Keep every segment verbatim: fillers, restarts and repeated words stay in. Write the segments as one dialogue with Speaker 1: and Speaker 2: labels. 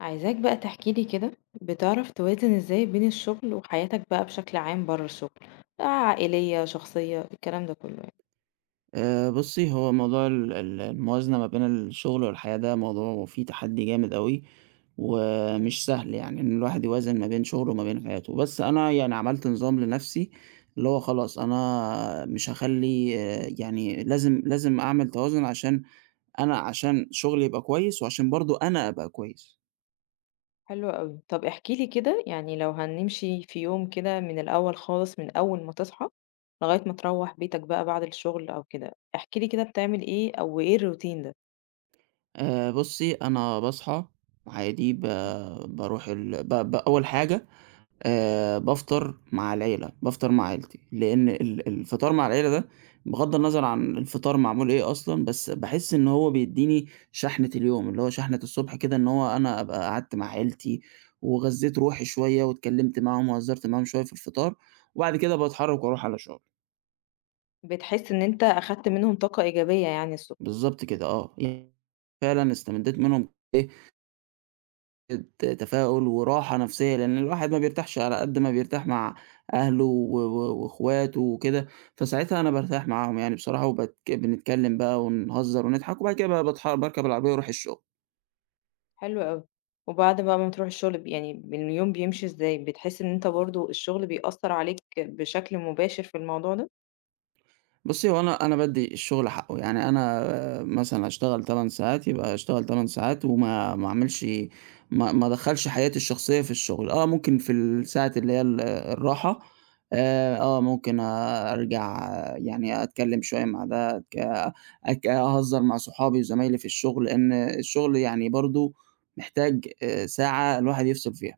Speaker 1: عايزاك بقى تحكي لي كده. بتعرف توازن ازاي بين الشغل وحياتك بقى بشكل عام بره الشغل؟ آه، عائلية شخصية الكلام ده كله يعني.
Speaker 2: آآ بُصّي، هو موضوع ال ال الموازنة ما بين الشغل والحياة ده موضوع فيه تحدي جامد أوي،
Speaker 1: مم.
Speaker 2: ومش سهل يعني إن الواحد يوازن ما بين شغله وما بين حياته، بس أنا يعني عملت نظام لنفسي، اللي هو خلاص أنا مش هاخلّي يعني لازم لازم أعمل توازن عشان أنا عشان شغلي يبقى كويس، وعشان برضه أنا أبقى كويس.
Speaker 1: حلو قوي. طب احكي لي كده، يعني لو هنمشي في يوم كده من الأول خالص من أول ما تصحى لغاية ما تروح بيتك بقى بعد الشغل أو كده، احكي لي كده بتعمل ايه أو ايه الروتين ده.
Speaker 2: آآ بُصّي، أنا باصحى عادي ب باروح ال ب ب أول حاجة آآ بافطر مع العيلة، بافطر مع عيلتي، لإن ال الفطار مع العيلة ده بغض النظر عن الفطار معمول إيه أصلًا، بس باحس إن هو بيدّيني شحنة اليوم، اللي هو شحنة الصبح كده إن هو أنا أبقى قعدت مع عيلتي، وغذّيت روحي شوية واتكلّمت معاهم وهزّرت معاهم شوية في الفطار، وبعد كده باتحرّك وأروح على شغلي.
Speaker 1: بتحس ان انت أخدت منهم طاقة إيجابية يعني.
Speaker 2: بالضبط كده، آه، يعني فعلًا استمدّيت منهم ت تفاؤل وراحة نفسية، لإن الواحد ما بيرتاحش على قد ما بيرتاح مع أهله و و وأخواته وكده، فساعتها أنا بارتاح معاهم يعني بصراحة وباتك بنتكلم بقى ونهزر ونضحك، وبعد كده بقى باتح باركب العربية وأروح الشغل.
Speaker 1: حلو أوي. وبعد بقى ما تروح الشغل ب يعني ب اليوم بيمشي إزاي؟ بتحس إن أنت برضه الشغل بيأثّر عليك بشكل مباشر في الموضوع ده؟
Speaker 2: بُصّي، هو أنا أنا بادّي الشغل حقّه، يعني أنا مثلًا هاشتغل ثماني ساعات، يبقى أشتغل ثماني ساعات وما ما أعملش ما ما أدخّلش حياتي الشخصية في الشغل. آه، ممكن في الساعة اللي هي ال الراحة، آآ، آه، ممكن أرجع يعني أتكلّم شوية مع ده، أتك أك أهزّر مع صحابي وزمايلي في الشغل، لإن الشغل يعني برضه محتاج آآ، ساعة الواحد يفصل فيها.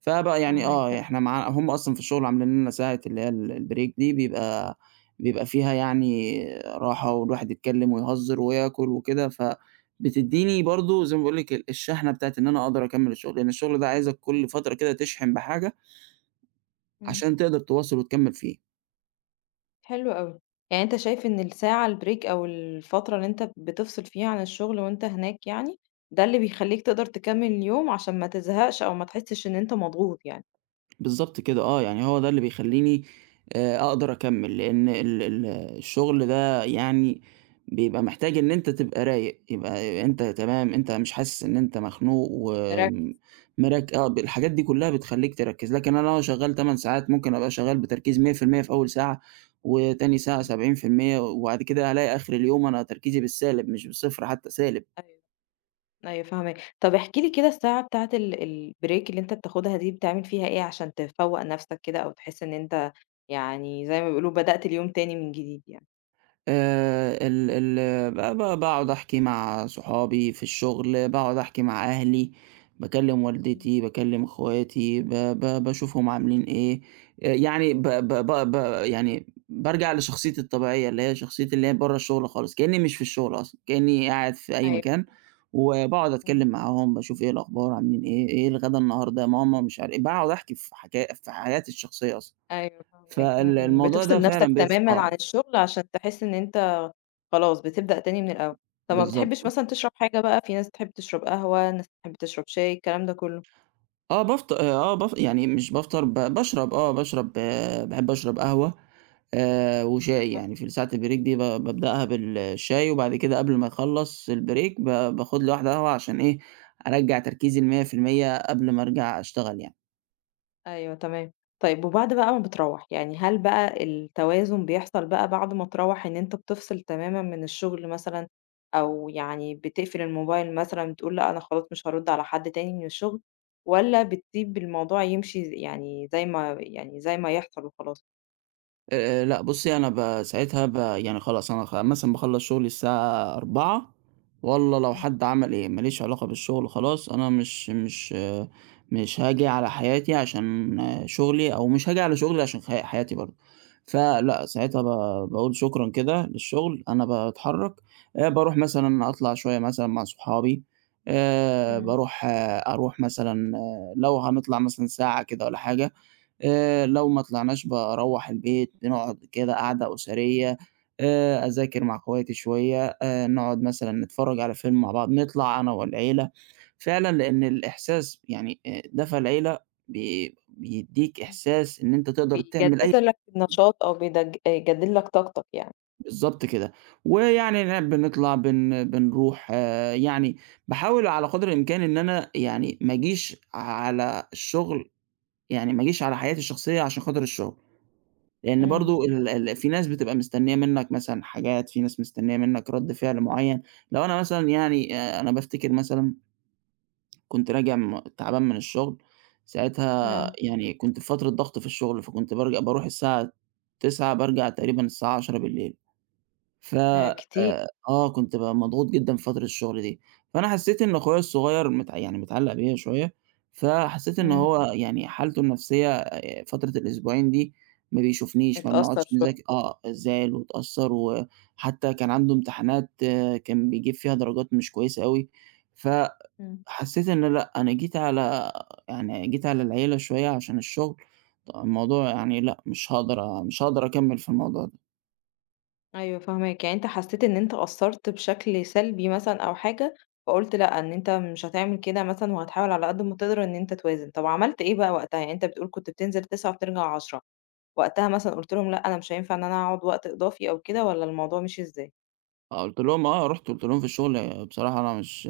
Speaker 2: فبقى يعني آه، يعني
Speaker 1: فاهماك.
Speaker 2: إحنا مع هم أصلًا في الشغل عاملين لنا ساعة اللي هي ال البريك دي بيبقى بيبقى فيها يعني راحة والواحد يتكلّم ويهزّر وياكل وكده، فبتدّيني برضه زي ما باقول لِك ال الشحنة بتاعة إن أنا أقدر أكمّل الشغل، لإن الشغل ده عايزك كل فترة كده تشحن بحاجة
Speaker 1: إمم.
Speaker 2: عشان تقدر تواصل وتكمّل فيه.
Speaker 1: حلو أوي. يعني أنت شايف إن الساعة الbreak أو الفترة اللي أنت بتفصل فيها عن الشغل وأنت هناك يعني، ده اللي بيخلّيك تقدر تكمّل اليوم عشان ما تزهقش أو ما تحسّش إن أنت مضغوط يعني.
Speaker 2: بالضبط كده، آه، يعني هو ده اللي بيخلّيني آآ أقدر أكمّل، لإن ال ال الشغل ده يعني بيبقى محتاج إن أنت تبقى رايق، يبقى أنت تمام، أنت مش حاسس إن أنت مخنوق
Speaker 1: مركّز.
Speaker 2: ومرك آه، ب الحاجات دي كلّها بتخلّيك تركّز، لكن أنا لو شغّال تمن ساعات ممكن أبقى شغّال بتركيز مية في المية في المية في أول ساعة، وتاني ساعة
Speaker 1: إمم.
Speaker 2: سبعين في المية، وبعد كده ألاقي آخر اليوم أنا تركيزي بالسالب، مش بالصفر حتى، سالب.
Speaker 1: أيوه. أيوه فاهماك. طب احكِ لي كده الساعة بتاعة ال البريك اللي أنت بتاخدها دي بتعمل فيها إيه عشان تفوّق نفسك كده أو تحس إن أنت يعني زي ما بيقولوا بدأت اليوم تاني من جديد يعني؟
Speaker 2: آآ ال ال ب ب باقعد أحكي مع صحابي في الشغل، باقعد أحكي مع أهلي، باكلّم
Speaker 1: إمم.
Speaker 2: والدتي، باكلّم اخواتي، ب ب باشوفهم عاملين إيه. آآ يعني ب ب ب ب يعني بارجع لشخصيتي الطبيعية، اللي هي شخصيتي اللي هي برّه الشغل خالص، كإنّي مش في الشغل أصلًا، كإنّي قاعد في أي
Speaker 1: أيوه،
Speaker 2: مكان، وباقعد
Speaker 1: إمم،
Speaker 2: أتكلّم معاهم، باشوف إيه الأخبار، عاملين إيه، إيه الغدا النهارده يا ماما، مش عار باقعد أحكي في حكا في حياتي الشخصية أصلًا،
Speaker 1: أيوه فاهماك، إمم،
Speaker 2: فال
Speaker 1: إمم.
Speaker 2: الموضوع ده
Speaker 1: بتفصل نفسك
Speaker 2: فعلًا بيفس
Speaker 1: تمامًا
Speaker 2: آه،
Speaker 1: عن الشغل عشان تحس إن أنت خلاص بتبدأ تاني من الأول. طب ما
Speaker 2: بالضبط.
Speaker 1: بتحبش مثلًا تشرب حاجة بقى؟ في ناس بتحب تشرب قهوة، ناس بتحب تشرب شاي، الكلام ده كله؟
Speaker 2: آه بافط آه باف يعني مش بافطر، ب باشرب آه باشرب، باحب أشرب قهوة آآ وشاي، يعني في ساعة البريك دي ب بابدأها بالشاي، وبعد كده قبل ما أخلّص البريك ب باخد لي واحدة قهوة عشان إيه، أرجّع تركيزي ل100% قبل ما أرجع أشتغل يعني.
Speaker 1: أيوه تمام. طيب وبعد بقى ما بتروّح، يعني هل بقى التوازن بيحصل بقى بعد ما تروّح إن أنت بتفصل تمامًا من الشغل مثلًا، أو يعني بتقفل الموبايل مثلًا بتقول لأ أنا خلاص مش هارُد على حد تاني من الشغل، والّا بتسيب الموضوع يمشي ز يعني زي ما يعني زي ما يحصل وخلاص؟
Speaker 2: آآ، لأ بُصّي، أنا ب ساعتها ب يعني خلاص أنا خ مثلًا باخلّص شغلي الساعة أربعة، والله لو
Speaker 1: إمم،
Speaker 2: حد عمل إيه، ما ليش علاقة بالشغل خلاص، أنا مش مش مش هاجي على حياتي عشان شغلي، أو مش هاجي على شغلي عشان خ حياتي برضه. فلأ، ساعتها ب باقول شكرًا كده للشغل، أنا باتحرّك، آآ، باروح مثلًا أطلع شوية مثلًا مع صحابي، آآ،
Speaker 1: إمم،
Speaker 2: باروح أروح مثلًا، آه، لو هنطلع مثلًا ساعة كده والّا حاجة، آآ لو ما طلعناش باروّح البيت، بنقعد كده قعدة أسرية، آآ أذاكر مع اخواتي شوية، آآ نقعد مثلًا نتفرّج على فيلم مع بعض، نطلع أنا والعيلة، فعلًا لإن الإحساس يعني آآ دفى العيلة بي بيدّيك
Speaker 1: إمم.
Speaker 2: إحساس إن أنت تقدر تعمل أي،
Speaker 1: بيجدد لك النشاط أو بيدج آه، يجدد لك طاقتك يعني.
Speaker 2: بالضبط كده. ويعني ن بنطلع بن بنروح، آه، يعني باحاول على قدر الإمكان إن أنا يعني ما أجيش على الشغل، يعني ما أجيش على حياتي الشخصية عشان خاطر الشغل. لإن
Speaker 1: إمم،
Speaker 2: برضه ال ال في ناس بتبقى مستنية منّك مثلًا حاجات، في ناس مستنية منّك رَد فعل معيّن. لو أنا مثلًا يعني آآ أنا بافتكر مثلًا كنت راجع م تعبان من الشغل، ساعتها
Speaker 1: آه.
Speaker 2: يعني كنت في فترة ضغط في الشغل، فكنت بارج باروح الساعة تسعة، بارجع تقريبًا الساعة عشرة. ف
Speaker 1: آه
Speaker 2: آآ
Speaker 1: كتير،
Speaker 2: آه، كنت بابقى مضغوط جدًا في فترة الشغل دي، فأنا حسّيت إن أخويا الصغير متع يعني متعلّق بيّا شوية، فحسّيت إن
Speaker 1: إمم.
Speaker 2: هو يعني حالته النفسية آآ فترة الأسبوعين دي ما بيشوفنيش، ما
Speaker 1: اتأثر
Speaker 2: بنقعدش نذاك
Speaker 1: شوية.
Speaker 2: آه، زعل واتأثّر وحتى كان عنده امتحانات كان بيجيب فيها درجات مش كويسة أوي،
Speaker 1: إمم.
Speaker 2: فحسّيت إن لأ، أنا جيت على يعني جيت على العيلة شوية عشان الشغل، الموضوع يعني لأ، مش هاقدر مش هاقدر أكمّل في الموضوع ده.
Speaker 1: أيوه فاهماك، يعني أنت حسّيت إن أنت قصّرت بشكل سلبي مثلًا أو حاجة، فقُلت لأ، إن أنت مش هتعمل كده مثلًا وهتحاول على قد ما تقدر إن أنت توازن. طب عملت إيه بقى وقتها؟ يعني أنت بتقول كنت بتنزل تسعة وبترجع عشرة. وقتها مثلًا قُلت لهم لأ، أنا مش هينفع إن أنا أقعد وقت إضافي أو كده والّا الموضوع مشي إزاي؟
Speaker 2: آه، قُلت لهم آه، رُحت قُلت لهم في الشغل بصراحة أنا مش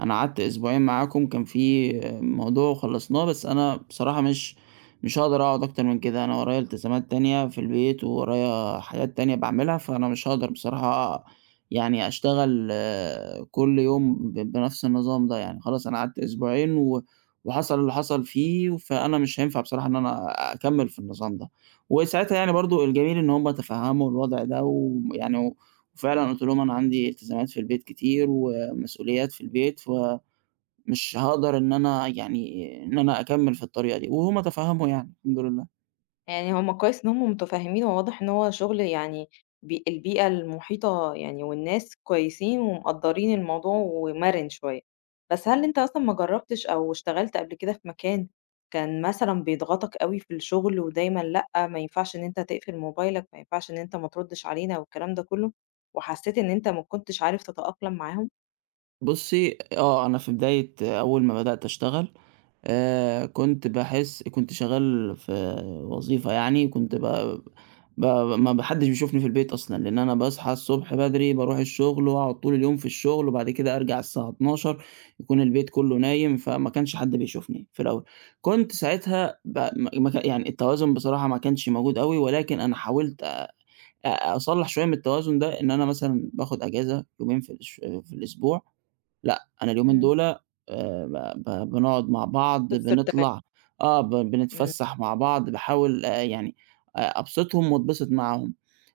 Speaker 2: أنا قعدت أسبوعين معاكم كان في موضوع وخلّصناه، بس أنا بصراحة مش مش هاقدر أقعد أكتر من كده، أنا ورايا التزامات تانية في البيت، وورايا حاجات تانية باعملها، فأنا مش هاقدر بصراحة يعني أشتغل، آه، كل يوم ب بنفْس النظام ده يعني، خلاص أنا قعدت أسبوعين و وحصل اللي حصل فيه، فأنا مش هينفع بصراحة إن أنا أكمّل في النظام ده، وساعتها يعني برضه الجميل إن هُم تفهّموا الوضع ده ويعني وفعلًا قُلت لهم أنا عندي التزامات في البيت كتير ومسؤوليات في البيت، فمش هاقدر إن أنا يعني إن أنا أكمّل في الطريقة دي، وهُم تفهّموا يعني الحمد لله.
Speaker 1: يعني هُم كويس إن هُم متفهمين، هو واضح إن هو شغل يعني بي البيئة المحيطة يعني والناس كويسين ومقدّرين الموضوع ومَرِن شوية. بس هل أنت أصلًا ما جرّبتش أو اشتغلت قبل كده في مكان كان مثلًا بيضغطك أوي في الشغل ودايمًا لأ، ما ينفعش إن أنت تقفل موبايلك، ما ينفعش إن أنت ما تردش علينا والكلام ده كله، وحسيت إن أنت ما كنتش عارف تتأقلم معاهم؟
Speaker 2: بُصّي، آه، أنا في بداية أول ما بدأت أشتغل آآ كنت باحس كنت شغال في وظيفة، يعني كنت ب ب ما ب حدش بيشوفني في البيت أصلًا، لإن أنا باصحى الصبح بدري باروح الشغل واقعد طول اليوم في الشغل، وبعد كده أرجع الساعة اتناشر يكون البيت كله نايم، فما كانش حد بيشوفني في الأول. كنت ساعتها ب ما ما ك يعني التوازن بصراحة ما كانش موجود أوي، ولكن أنا حاولت أ أصلّح شوية من التوازن ده، إن أنا مثلًا باخد أجازة يومين في الش في الأسبوع. لأ، أنا اليومين
Speaker 1: إمم.
Speaker 2: دُول آآ ب ب بنقعد مع بعض،
Speaker 1: وتفصل تمامًا.
Speaker 2: بنطلع، آه، ب
Speaker 1: إمم.
Speaker 2: بنتفسّح مع بعض، باحاول آآ يعني أ أبسطهم واتبسط معاهم.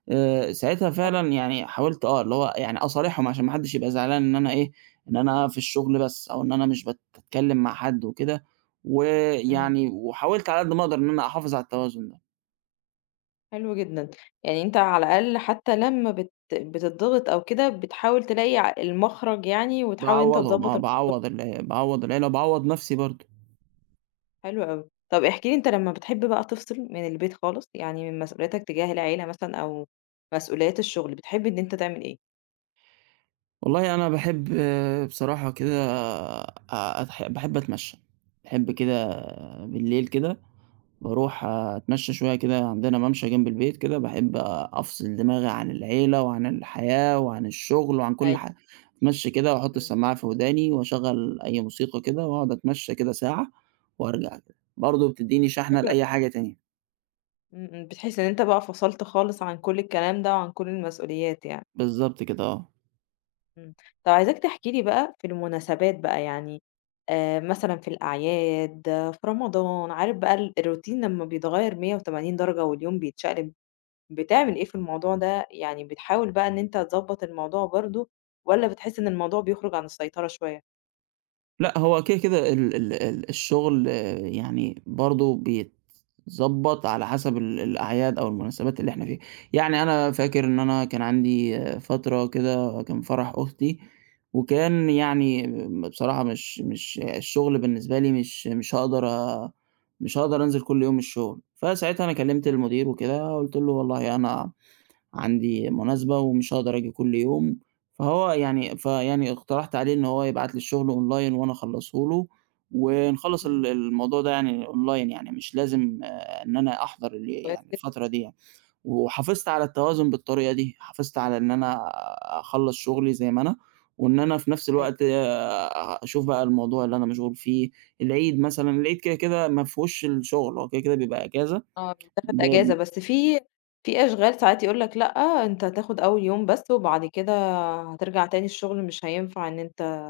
Speaker 2: آآ ساعتها
Speaker 1: حلو
Speaker 2: فعلًا
Speaker 1: جدًا.
Speaker 2: يعني حاولت، آه، اللي هو يعني أصارحهم عشان ما حدّش يبقى زعلان إن أنا إيه، إن أنا في الشغل بس أو إن أنا مش باتكلّم مع حد وكده،
Speaker 1: إمم.
Speaker 2: ويعني وحاولت على قد ما أقدر إن أنا أحافظ على التوازن ده،
Speaker 1: حلو جدًا. يعني أنت على الأقل حتى لمّا بت بتضغط أو كده بتحاول تلاقي ع المخرج يعني، وتحاول إن أنت
Speaker 2: باعوّضهم آه،
Speaker 1: تضبّط الموضوع
Speaker 2: باعوّض
Speaker 1: فيه.
Speaker 2: ال باعوّض العيلة وباعوّض نَفْسي برضه.
Speaker 1: حلو أوي. طب احكِ لي أنت لمّا بتحب بقى تفصل من البيت خالص، يعني من مسؤولياتك تجاه العيلة مثلًا أو مسؤوليات الشغل، بتحب إن أنت تعمل إيه؟
Speaker 2: والله أنا باحب بصراحة كده أ أتح باحب أتمشى، باحب كده بالليل كده باروح أتمشى شوية كده، عندنا ممشى جنب البيت كده، باحب أفصل دماغي عن العيلة وعن الحياة وعن الشغل وعن كل
Speaker 1: أيوه،
Speaker 2: حاجة، أتمشى كده وأحط
Speaker 1: إمم،
Speaker 2: السماعة في وداني وأشغّل أي موسيقى كده وأقعد أتمشى كده ساعة وأرجع كده، برضه بتدّيني شحنة
Speaker 1: حلو
Speaker 2: لأي
Speaker 1: أوي،
Speaker 2: حاجة تانية.
Speaker 1: إمم، إمم، بتحس إن أنت بقى فصلت خالص عن كل الكلام ده وعن كل المسؤوليات يعني.
Speaker 2: بالضبط كده، آه.
Speaker 1: إمم. طب عايزاك تحكي لي بقى في المناسبات بقى يعني آآ مثلًا في الأعياد، آه، في رمضان، عارف بقى ال الروتين لمّا بيتغيّر مية وتمانين درجة واليوم بيتشقلب، بتعمل إيه في الموضوع ده؟ يعني بتحاول بقى إن أنت تضبّط الموضوع برضه والّا بتحس إن الموضوع بيخرج عن السيطرة شوية؟
Speaker 2: لأ، هو كده كده ال ال ال الشغل يعني برضه بيتضبّط على حسب ال الأعياد أو المناسبات اللي إحنا فيها. يعني أنا فاكر إن أنا كان عندي فترة كده كان فرح أختي، وكان يعني بصراحة مش مش الشغل بالنسبة لي مش مش هاقدر أ مش هاقدر أنزل كل يوم الشغل، فساعتها أنا كلّمت
Speaker 1: إمم،
Speaker 2: المدير وكده قُلت له والله أنا عندي مناسبة ومش هاقدر آجي كل يوم، فهو يعني فيعني اقترحت عليه إن هو يبعت لي الشغل أونلاين وأنا أخلّصه له، ونخلّص
Speaker 1: إمم.
Speaker 2: ال الموضوع ده يعني أونلاين، يعني مش لازم، آه، إن أنا أحضر ال
Speaker 1: كويس
Speaker 2: يعني
Speaker 1: جدًا.
Speaker 2: الفترة دي يعني، وحافظت على التوازن بالطريقة دي، حافظت على إن أنا أخلّص شغلي زي ما أنا، وإن أنا في نفس
Speaker 1: أيوه.
Speaker 2: الوقت آآ أشوف بقى الموضوع اللي أنا مشغول فيه. العيد مثلًا، العيد كده كده ما فيهوش الشغل، هو كده كده بيبقى إجازة.
Speaker 1: آه، بتاخد
Speaker 2: ب
Speaker 1: إجازة، بس في في أشغال ساعات يقول لك لأ، أنت هتاخد أول يوم بس وبعد كده هترجع تاني الشغل مش هينفع إن أنت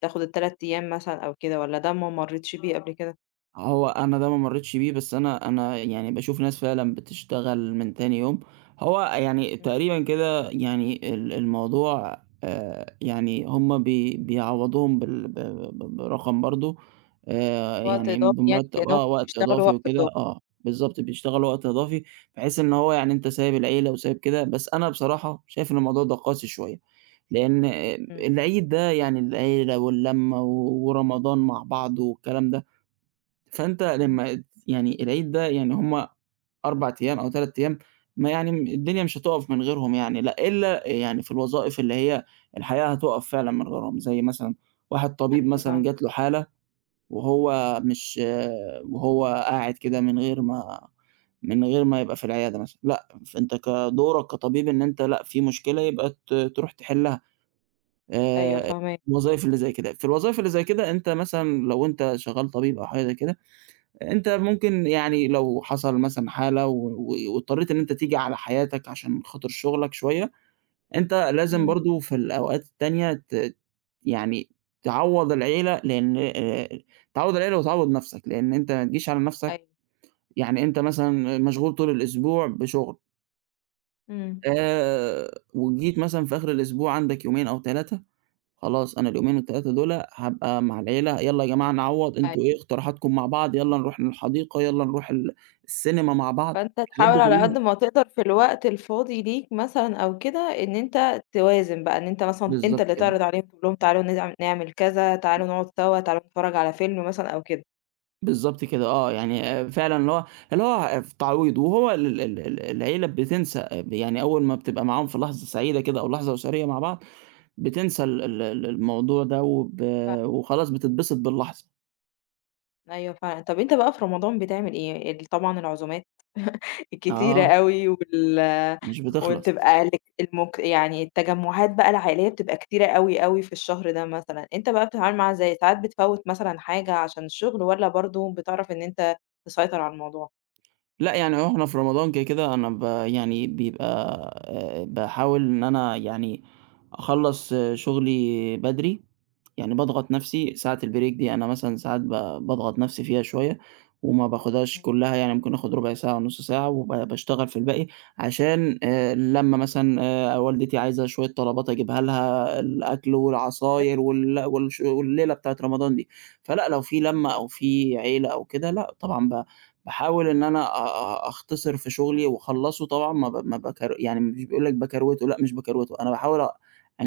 Speaker 1: تاخد التلات أيام مثلًا أو كده، والّا ده ما مرّيتش بيه قبل آه، كده؟
Speaker 2: هو أنا ده ما مرّيتش بيه، بس أنا أنا يعني باشوف ناس فعلًا بتشتغل من تاني يوم، هو يعني
Speaker 1: إمم.
Speaker 2: تقريبًا كده يعني ال الموضوع، آآ، يعني هُم بي بيعوّضوهم بال ب ب برقم برضه، آآ،
Speaker 1: وقت
Speaker 2: يعني
Speaker 1: إضافي يعني
Speaker 2: بمرتّب،
Speaker 1: كأنهم
Speaker 2: آه، وقت
Speaker 1: بيشتغلوا
Speaker 2: إضافي
Speaker 1: وقت
Speaker 2: وكده،
Speaker 1: إضافي.
Speaker 2: آه، بالضبط بيشتغلوا وقت إضافي، بحيث إن هو يعني أنت سايب العيلة وسايب كده، بس أنا بصراحة شايف إن الموضوع ده قاسي شوية، لإن آآ،
Speaker 1: إمم.
Speaker 2: العيد ده يعني العيلة واللمّة و ورمضان مع بعض والكلام ده. فأنت
Speaker 1: إمم.
Speaker 2: لمّا يعني العيد ده يعني هم أربعة أيام أو تلاتة أيام، ما يعني م الدنيا مش هتُقف من غيرهم يعني، لأ إلا يعني في الوظائف اللي هي الحقيقة هتُقف فعلًا من غيرهم، زي مثلًا واحد طبيب
Speaker 1: أيوه
Speaker 2: مثلًا
Speaker 1: فاهمة.
Speaker 2: جات له حالة وهو مش وهو قاعد كده من غير ما من غير ما يبقى في العيادة مثلًا، لأ فأنت
Speaker 1: إمم.
Speaker 2: كدورك كطبيب إن أنت لأ في مشكلة يبقى ت تروح تحلها.
Speaker 1: أيوه
Speaker 2: آآ
Speaker 1: فاهماك.
Speaker 2: الوظايف اللي زي كده، في الوظايف اللي زي كده أنت مثلًا لو أنت شغال طبيب أو حاجة زي كده أنت ممكن يعني لو حصل مثلًا حالة و و واضطريت إن أنت تيجي على حياتك عشان خاطر شغلك شوية، أنت لازم
Speaker 1: إمم.
Speaker 2: برضه في الأوقات التانية ت يعني تعوّض العيلة، لإن آآ تعوّض العيلة وتعوّض نَفْسك، لإن أنت ما تجيش على نَفْسك.
Speaker 1: أيوه.
Speaker 2: يعني أنت مثلًا مشغول طول الأسبوع بشغل،
Speaker 1: إمم.
Speaker 2: آآ وجيت مثلًا في آخر الأسبوع عندك يومين أو تلاتة، خلاص أنا اليومين التلاتة دول هابقى مع العيلة، يالّا يا جماعة نعوّض، أنتم
Speaker 1: أيوه.
Speaker 2: إيه اقتراحاتكم مع بعض، يالّا نروح الحديقة، يالّا نروح ال السينما مع بعض،
Speaker 1: فأنت
Speaker 2: الحاجات دي
Speaker 1: تحاول على
Speaker 2: كلّها،
Speaker 1: قد ما تقدر في الوقت الفاضي ليك مثلًا أو كده إن أنت توازن بقى، إن أنت مثلًا أنت
Speaker 2: بالضبط
Speaker 1: اللي
Speaker 2: كده،
Speaker 1: تعرض عليهم تقول لهم تعالوا نزع نعمل كذا، تعالوا نقعد سوا، تعالوا نتفرّج على فيلم مثلًا أو كده.
Speaker 2: بالضبط كده، آه، يعني آآ فعلًا اللي هو اللي هو في تعويض، وهو ال ال ال العيلة بتنسى، آآ يعني أول ما بتبقى معاهم في لحظة سعيدة كده أو لحظة أسرية مع بعض، بتنسى ال ال ال الموضوع ده وب
Speaker 1: فعلًا.
Speaker 2: وخلاص بتتبسط باللحظة.
Speaker 1: أيوه فعلًا. طب أنت بقى في رمضان بتعمل إيه؟ ال طبعًا العزومات كتيرة
Speaker 2: آه،
Speaker 1: أوي وال
Speaker 2: مش بتخلص.
Speaker 1: وبتبقى لك المك يعني التجمعات بقى العائلية بتبقى كتيرة أوي، أوي في الشهر ده مثلًا، أنت بقى بتتعامل معاها إزاي؟ ساعات بتفوّت مثلًا حاجة عشان الشغل والّا برضه بتعرف إن أنت تسيطر على الموضوع؟
Speaker 2: لأ، يعني هو إحنا في رمضان كده كده أنا ب يعني بيبقى آآ باحاول إن أنا يعني أخلّص، آه،
Speaker 1: إمم،
Speaker 2: شغلي بدري، يعني باضغط نفسي ساعة البريك دي أنا مثلًا ساعات ب باضغط نفسي فيها شوية، وما باخدهاش
Speaker 1: إمم.
Speaker 2: كلها يعني ممكن آخد ربع ساعة ونُص ساعة، وب باشتغل في الباقي عشان آآ لمّا مثلًا آآ والدتي عايزة شوية طلبات أجيبها لها، الأكل
Speaker 1: حلو.
Speaker 2: والعصاير وال والش والليلة بتاعة رمضان دي، فلأ لو في لمة
Speaker 1: طب
Speaker 2: أو في عيلة أو كده لأ طبعًا ب باحاول إن أنا أ أ أختصر في شغلي وأخلّصه، طبعًا ما ب ما باكر، يعني مش بيقول لك باكروِته، لأ مش باكروِته، أنا باحاول أ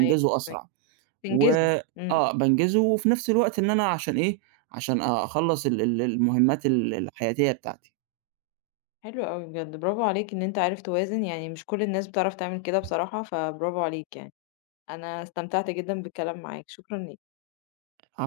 Speaker 1: أيوه فاهماك،
Speaker 2: أسرع. و
Speaker 1: تنجزه، إمم، إمم،
Speaker 2: آه، بانجزه وفي نفس الوقت إن أنا عشان إيه، عشان أخلّص ال ال المهمات ال الحياتية بتاعتي.
Speaker 1: حلو أوي بجد، برافو عليك إن أنت عارف توازن، يعني مش كل الناس بتعرف تعمل كده بصراحة، فبرافو عليك يعني، أنا استمتعت جدًا بالكلام معاك، شكرًا ليك.